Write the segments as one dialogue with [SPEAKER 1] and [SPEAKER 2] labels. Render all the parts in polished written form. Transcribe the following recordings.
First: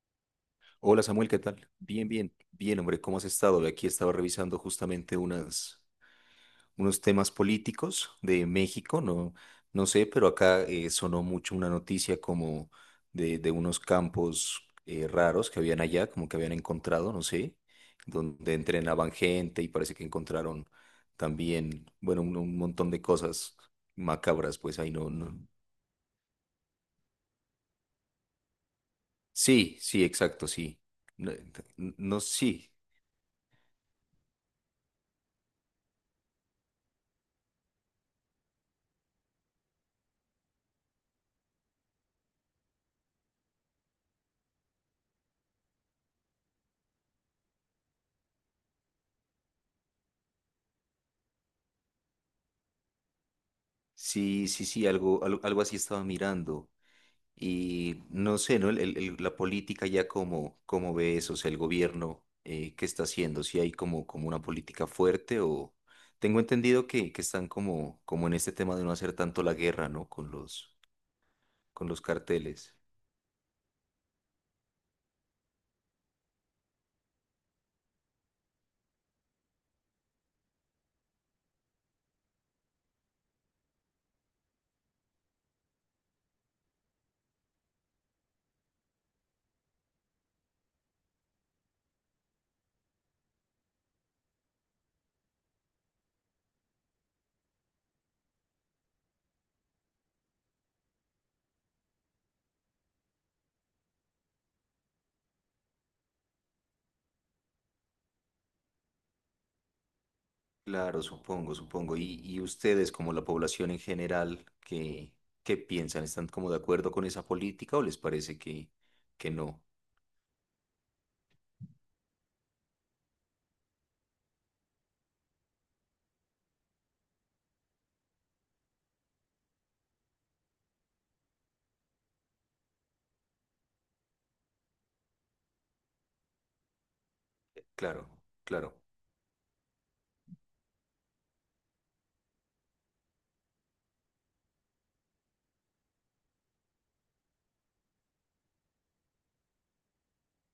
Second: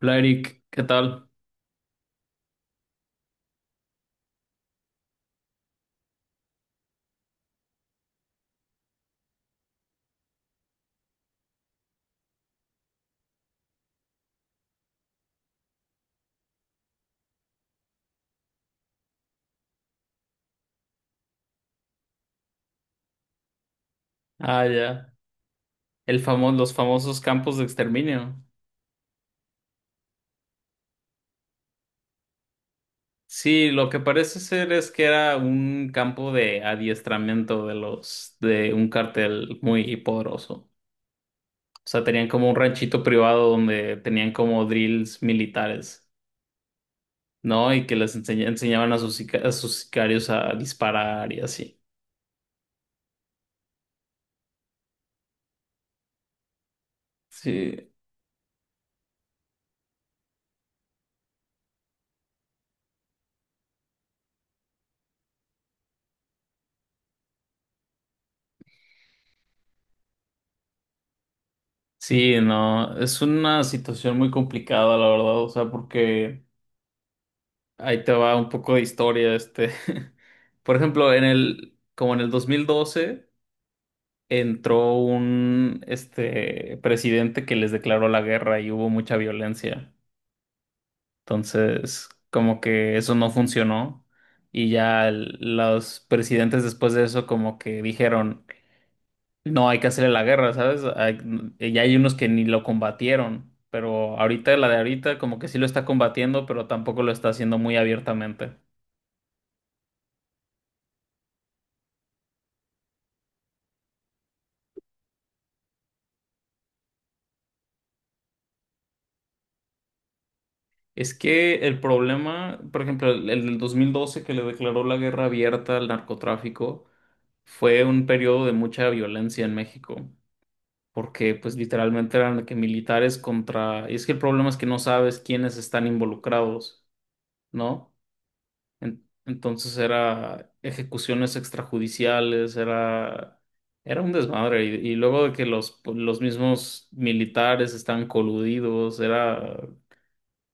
[SPEAKER 1] Hola Eric, ¿qué
[SPEAKER 2] Hola
[SPEAKER 1] tal?
[SPEAKER 2] Samuel, ¿qué tal? Bien, bien, bien, hombre, ¿cómo has estado? Aquí estaba revisando justamente unos temas políticos de México. No, no sé, pero acá sonó mucho una noticia como de unos campos raros que habían allá, como que habían encontrado, no sé, donde entrenaban gente y parece que encontraron también, bueno, un montón de cosas macabras,
[SPEAKER 1] Ah,
[SPEAKER 2] pues ahí no,
[SPEAKER 1] ya.
[SPEAKER 2] no.
[SPEAKER 1] Los famosos campos de exterminio.
[SPEAKER 2] Sí, sí, exacto, sí. No, no, no, sí.
[SPEAKER 1] Sí, lo que parece ser es que era un campo de adiestramiento de los de un cartel muy poderoso. O sea, tenían como un ranchito privado donde tenían como drills militares, ¿no? Y que enseñaban a a sus sicarios a disparar y así.
[SPEAKER 2] Sí, sí, sí, algo, algo, algo así estaba mirando.
[SPEAKER 1] Sí,
[SPEAKER 2] Y no sé, ¿no? La política ya como ve eso, o sea, el gobierno, ¿qué está haciendo? ¿Si hay como, una política fuerte o...? Tengo entendido que están como en este tema de no hacer tanto la guerra, ¿no? Con los,
[SPEAKER 1] sí,
[SPEAKER 2] carteles.
[SPEAKER 1] no, es una situación muy complicada, la verdad, o sea, porque ahí te va un poco de historia, este. Por ejemplo, como en el 2012 entró un, este, presidente que les declaró la guerra y hubo mucha violencia. Entonces, como que eso no funcionó y ya los presidentes después de eso como que dijeron, no hay que hacerle la guerra, ¿sabes? Y ya hay unos que ni lo combatieron, pero ahorita la de ahorita como que sí lo está combatiendo, pero tampoco lo está haciendo muy abiertamente.
[SPEAKER 2] Claro, supongo, supongo. Y ustedes, como la población en general, ¿qué piensan? ¿Están como de acuerdo con esa política, o les parece que no?
[SPEAKER 1] Es que el problema, por ejemplo, el del 2012, que le declaró la guerra abierta al narcotráfico, fue un periodo de mucha violencia en México, porque pues literalmente eran de que militares contra… Y es que el problema es que no sabes quiénes están involucrados, ¿no?
[SPEAKER 2] Claro, claro.
[SPEAKER 1] Entonces era ejecuciones extrajudiciales, era un desmadre. Y luego de que los mismos militares están coludidos, era…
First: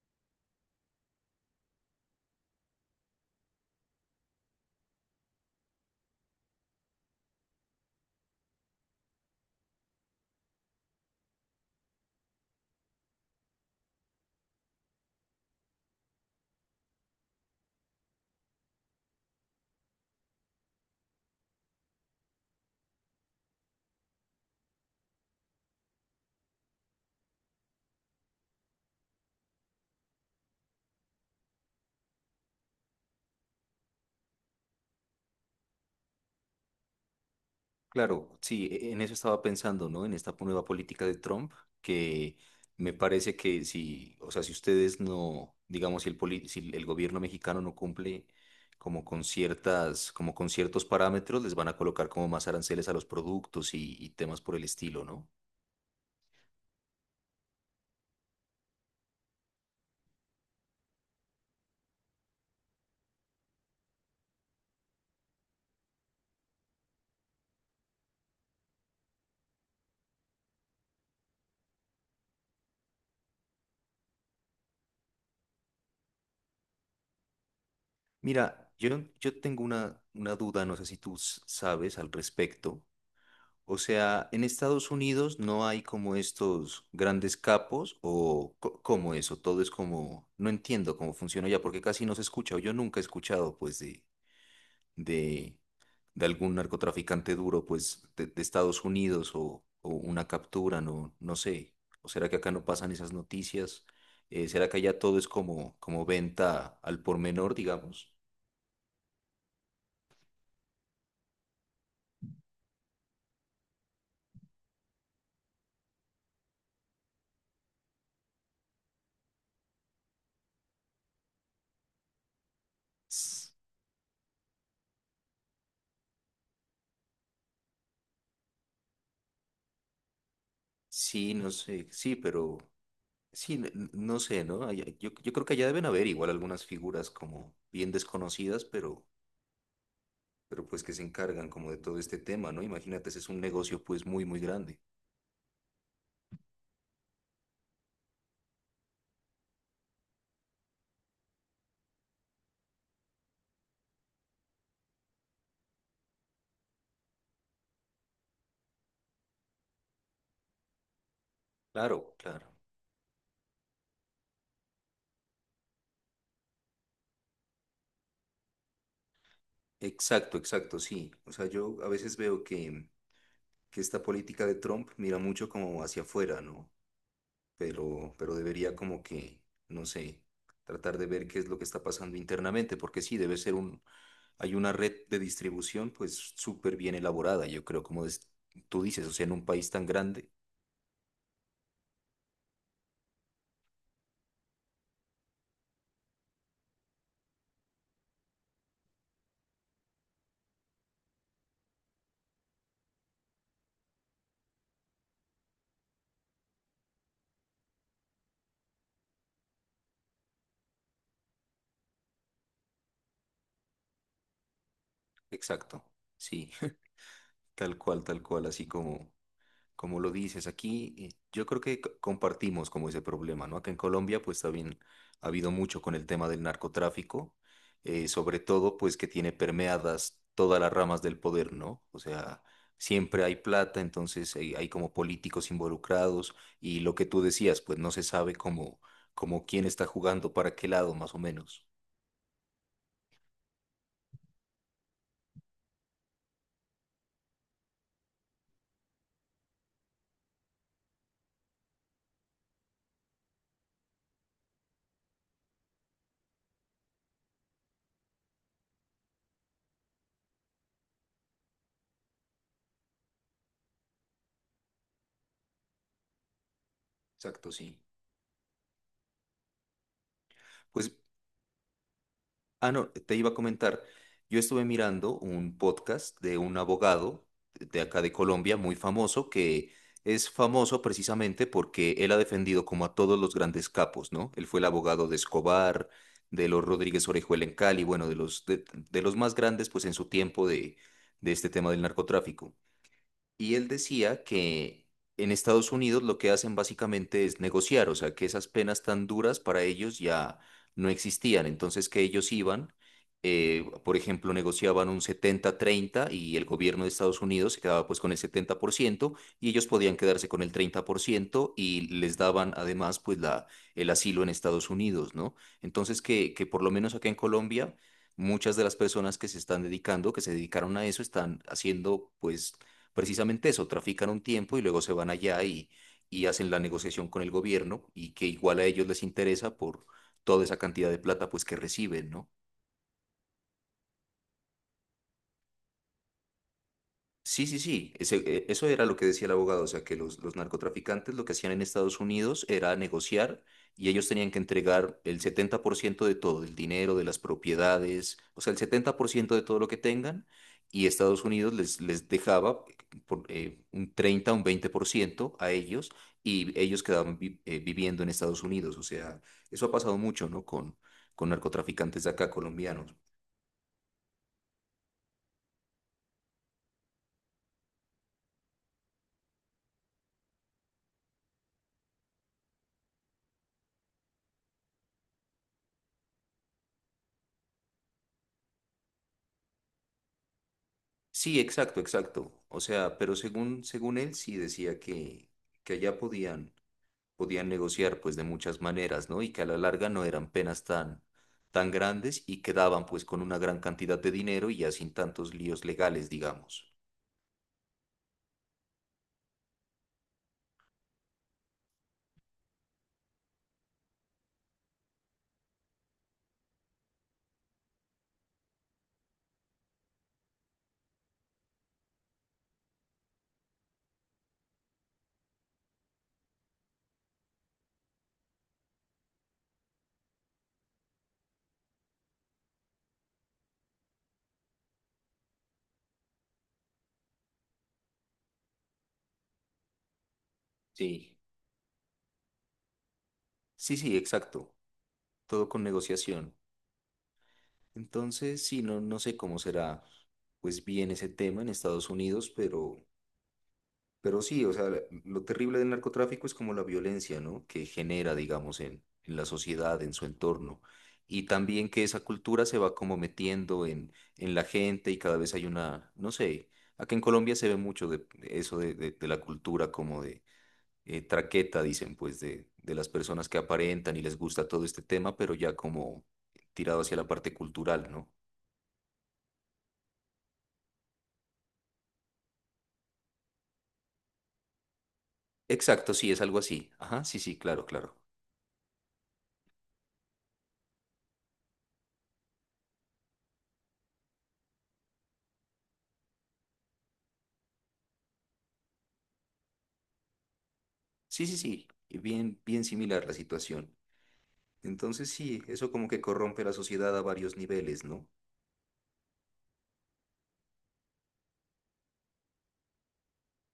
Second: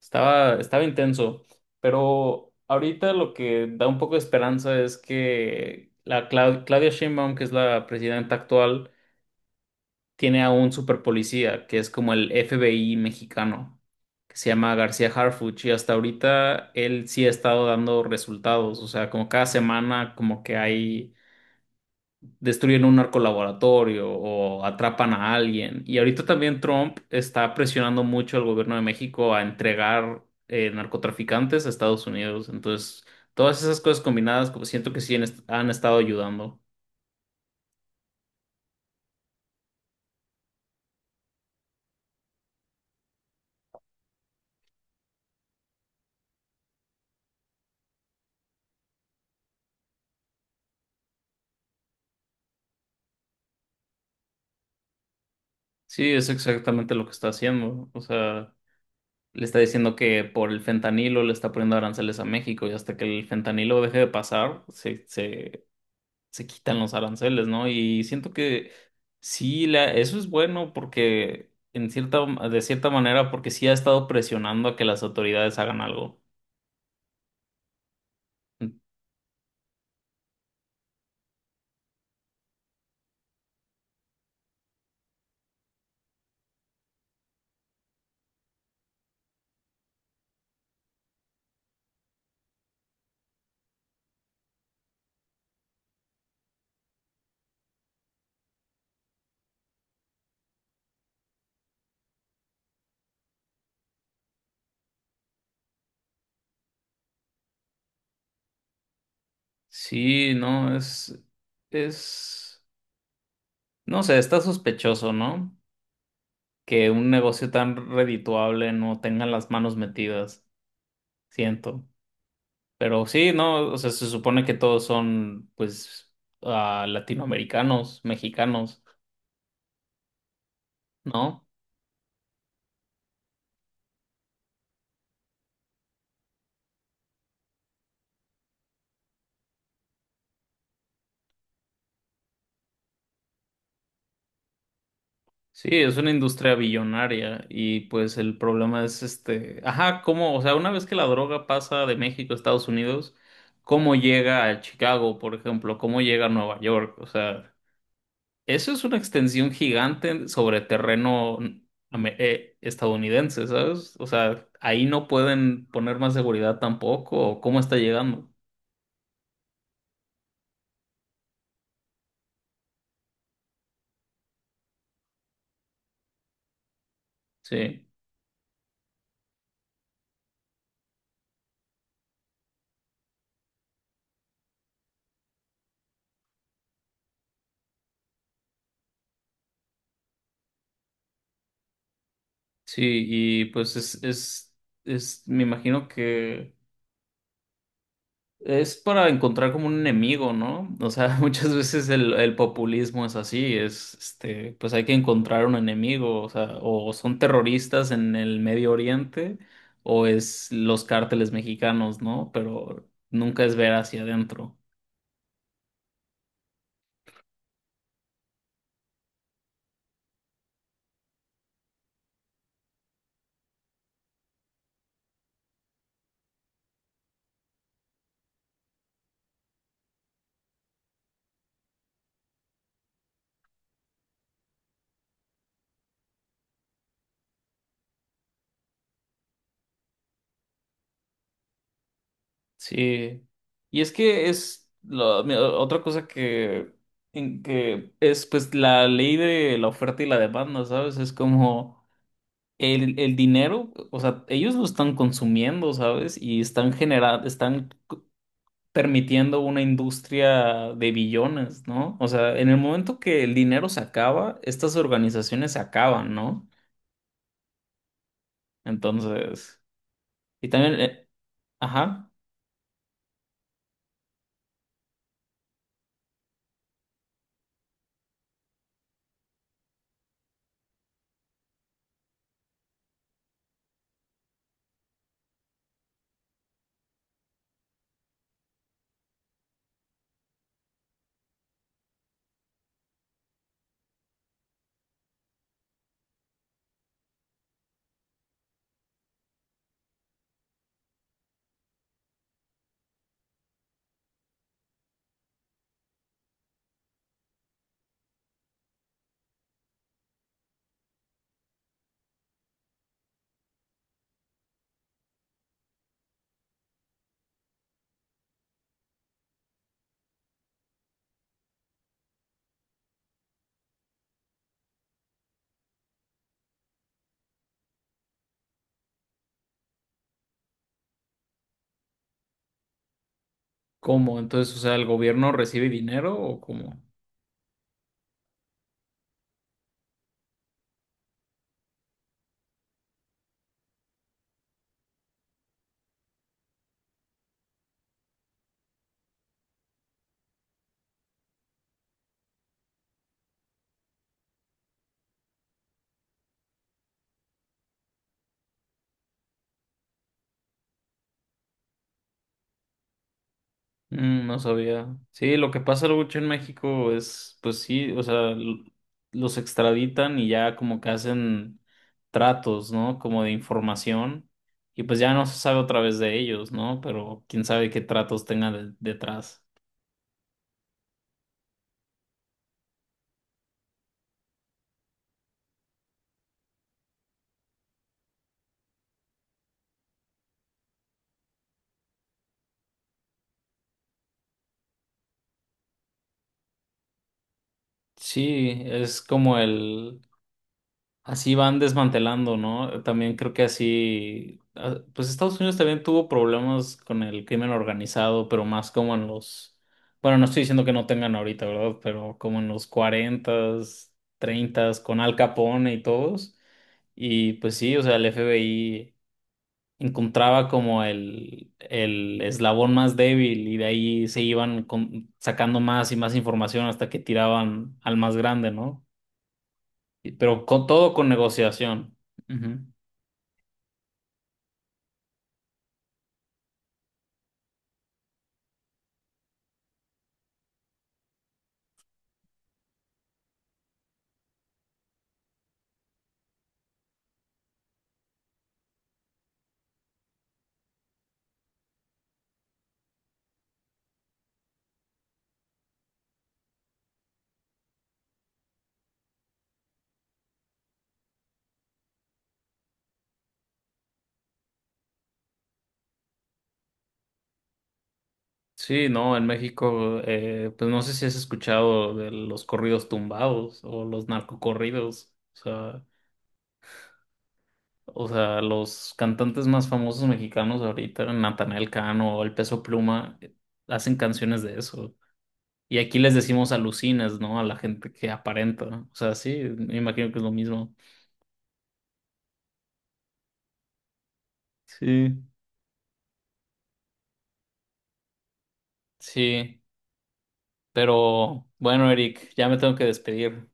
[SPEAKER 1] Estaba intenso, pero ahorita lo que da un poco de esperanza es que la Claudia Sheinbaum, que es la presidenta actual, tiene a un superpolicía, que es como el FBI mexicano, que se llama García Harfuch, y hasta ahorita él sí ha estado dando resultados, o sea, como cada semana como que hay destruyen un narcolaboratorio o atrapan a alguien. Y ahorita también Trump está presionando mucho al gobierno de México a entregar narcotraficantes a Estados Unidos. Entonces, todas esas cosas combinadas, como siento que sí han estado ayudando.
[SPEAKER 2] Claro, sí, en eso estaba pensando, ¿no? En esta nueva política de Trump, que me parece que si, o sea, si ustedes no, digamos, si el gobierno mexicano no cumple como con como con ciertos parámetros, les van a colocar como más aranceles a los productos y temas por el estilo, ¿no?
[SPEAKER 1] Sí, es exactamente lo que está haciendo. O sea, le está diciendo que por el fentanilo le está poniendo aranceles a México y hasta que el fentanilo deje de pasar, se se quitan los aranceles, ¿no? Y siento que sí, eso es bueno porque en cierta, de cierta manera, porque sí ha estado presionando a que las autoridades hagan algo.
[SPEAKER 2] Mira, yo tengo una duda, no sé si tú sabes al respecto. O sea, en Estados Unidos no hay como estos grandes capos o cómo eso, todo es como, no entiendo cómo funciona ya, porque casi no se escucha, o yo nunca he escuchado pues de, de algún narcotraficante duro pues de Estados Unidos o una captura, no, no sé. ¿O será que acá no pasan esas noticias? ¿Será que allá todo es como venta al por menor, digamos?
[SPEAKER 1] Sí, no, es, no sé, está sospechoso, ¿no? Que un negocio tan redituable no tenga las manos metidas, siento. Pero sí,
[SPEAKER 2] S-
[SPEAKER 1] no, o sea, se supone que todos son, pues, ah, latinoamericanos, mexicanos,
[SPEAKER 2] Sí,
[SPEAKER 1] ¿no?
[SPEAKER 2] no sé, sí, pero... Sí, no sé, ¿no? Yo creo que allá deben haber igual algunas figuras como bien desconocidas, pero pues que se encargan como de todo este tema, ¿no? Imagínate, ese es un negocio pues muy, muy grande.
[SPEAKER 1] Sí, es una industria billonaria y pues el problema es este, ajá, cómo, o sea, una vez que la droga pasa de México a Estados Unidos, ¿cómo llega a Chicago, por ejemplo? ¿Cómo llega a Nueva York? O sea, eso es una extensión gigante sobre terreno
[SPEAKER 2] Claro, claro.
[SPEAKER 1] estadounidense, ¿sabes? O sea, ahí no pueden poner más seguridad tampoco, ¿o cómo está llegando?
[SPEAKER 2] Exacto, exacto, sí. O sea, yo a veces veo que esta política de Trump mira mucho como hacia afuera, ¿no?
[SPEAKER 1] Sí,
[SPEAKER 2] Pero debería como que, no sé, tratar de ver qué es lo que está pasando internamente, porque sí, debe ser hay una red de distribución pues súper bien elaborada, yo creo, como tú dices, o sea, en un país tan grande.
[SPEAKER 1] sí, y pues me imagino que… Es para encontrar como un enemigo, ¿no? O sea, muchas veces el populismo es así, es, este, pues hay que encontrar un enemigo, o sea, o son terroristas en el Medio Oriente, o es los cárteles mexicanos, ¿no? Pero nunca es ver hacia adentro.
[SPEAKER 2] Exacto, sí. Tal cual, tal cual, así como lo dices aquí, yo creo que compartimos como ese problema, ¿no? Acá en Colombia, pues también ha habido mucho con el tema del narcotráfico, sobre todo, pues que tiene permeadas todas las ramas del poder, ¿no? O sea, siempre hay plata, entonces hay como políticos involucrados, y lo que tú decías, pues no se sabe cómo quién está jugando para qué lado, más o menos.
[SPEAKER 1] Sí. Y es que otra cosa que, en que es pues la ley de la oferta y la demanda, ¿sabes? Es como… El dinero, o sea, ellos lo están consumiendo, ¿sabes? Y están generando, permitiendo una industria de billones, ¿no? O sea, en el momento que el dinero se acaba, estas organizaciones se acaban, ¿no?
[SPEAKER 2] Exacto, sí.
[SPEAKER 1] Entonces, y también,
[SPEAKER 2] Pues,
[SPEAKER 1] ajá,
[SPEAKER 2] ah, no, te iba a comentar. Yo estuve mirando un podcast de un abogado de acá de Colombia muy famoso, que es famoso precisamente porque él ha defendido como a todos los grandes capos, ¿no? Él fue el abogado de Escobar, de los Rodríguez Orejuela en Cali, bueno, de los de los más grandes pues en su tiempo de este tema del narcotráfico. Y él decía que en Estados Unidos lo que hacen básicamente es negociar, o sea, que esas penas tan duras para ellos ya no existían. Entonces, que ellos iban, por ejemplo, negociaban un 70-30, y el gobierno de Estados Unidos se quedaba pues con el 70%, y ellos podían quedarse con el 30%, y les daban además pues el asilo en Estados Unidos, ¿no? Entonces, que por lo menos acá en Colombia... Muchas de las personas que se están dedicando, que se dedicaron a eso, están haciendo pues precisamente eso: trafican un tiempo y luego se van allá y hacen la negociación con el gobierno, y que igual a ellos les interesa por toda esa cantidad de plata pues que reciben, ¿no?
[SPEAKER 1] ¿cómo? Entonces, o sea, ¿el gobierno recibe dinero o cómo?
[SPEAKER 2] Sí, sí, sí, eso era lo que decía el abogado, o sea, que los narcotraficantes lo que hacían en Estados Unidos era negociar, y ellos tenían que entregar el 70% de todo, del dinero, de las propiedades, o sea, el 70% de todo lo que tengan, y Estados Unidos les dejaba por, un 30, un 20% a ellos, y ellos quedaban viviendo en Estados Unidos, o sea, eso ha pasado mucho, ¿no? Con narcotraficantes de acá, colombianos.
[SPEAKER 1] Mm, no sabía. Sí, lo que pasa mucho en México es, pues sí, o sea, los extraditan y ya como que hacen tratos, ¿no? Como de información, y pues ya no se sabe otra vez de ellos, ¿no? Pero quién sabe qué tratos tengan detrás.
[SPEAKER 2] Sí, exacto, exacto. O sea, pero según él sí decía que allá podían negociar pues de muchas maneras, ¿no? Y que a la larga no eran penas tan, tan grandes, y quedaban pues con una gran cantidad de dinero y ya sin tantos líos legales, digamos.
[SPEAKER 1] Sí, es como el, así van desmantelando, ¿no? También creo que así, ah, pues Estados Unidos también tuvo problemas con el crimen organizado, pero más como en bueno, no estoy diciendo que no tengan ahorita, ¿verdad? Pero como en los cuarentas, treintas, con Al Capone y todos. Y pues sí, o sea, el FBI encontraba como el eslabón más débil y de ahí se iban sacando más y más información hasta que tiraban al más grande, ¿no? Y, pero con todo con
[SPEAKER 2] Sí.
[SPEAKER 1] negociación. Ujú.
[SPEAKER 2] Sí, sí, exacto. Todo con negociación. Entonces, sí, no, no sé cómo será pues bien ese tema en Estados Unidos, pero... Pero sí, o sea, lo terrible del narcotráfico es como la violencia, ¿no? Que genera, digamos, en la sociedad, en su entorno. Y también que esa cultura se va como metiendo en la gente, y cada vez hay una, no sé, acá en Colombia se ve mucho de eso de, de la cultura como de traqueta, dicen, pues, de las personas que aparentan y les gusta todo este tema, pero ya como tirado hacia la parte cultural, ¿no?
[SPEAKER 1] Sí, no, en México, pues no sé si has escuchado de los corridos tumbados o los narcocorridos.
[SPEAKER 2] Exacto, sí, es algo así. Ajá, sí, sí, claro, claro.
[SPEAKER 1] O sea, los cantantes más famosos mexicanos ahorita, Natanael Cano o El Peso Pluma, hacen canciones de eso. Y aquí les decimos alucinas, ¿no? A la gente que aparenta. O sea, sí, me imagino que es lo mismo.
[SPEAKER 2] Sí, sí, sí, bien, bien similar la situación. Entonces
[SPEAKER 1] Sí.
[SPEAKER 2] sí, eso como que corrompe la sociedad a varios niveles, ¿no?
[SPEAKER 1] Sí, pero bueno, Eric, ya me tengo que despedir.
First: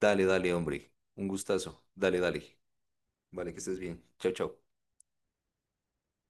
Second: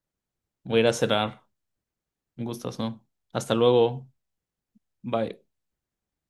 [SPEAKER 2] Dale, dale,
[SPEAKER 1] Voy a ir
[SPEAKER 2] hombre.
[SPEAKER 1] a
[SPEAKER 2] Un
[SPEAKER 1] cenar.
[SPEAKER 2] gustazo. Dale,
[SPEAKER 1] Un
[SPEAKER 2] dale.
[SPEAKER 1] gustazo.
[SPEAKER 2] Vale,
[SPEAKER 1] Hasta
[SPEAKER 2] que estés bien.
[SPEAKER 1] luego.
[SPEAKER 2] Chao, chao.
[SPEAKER 1] Bye.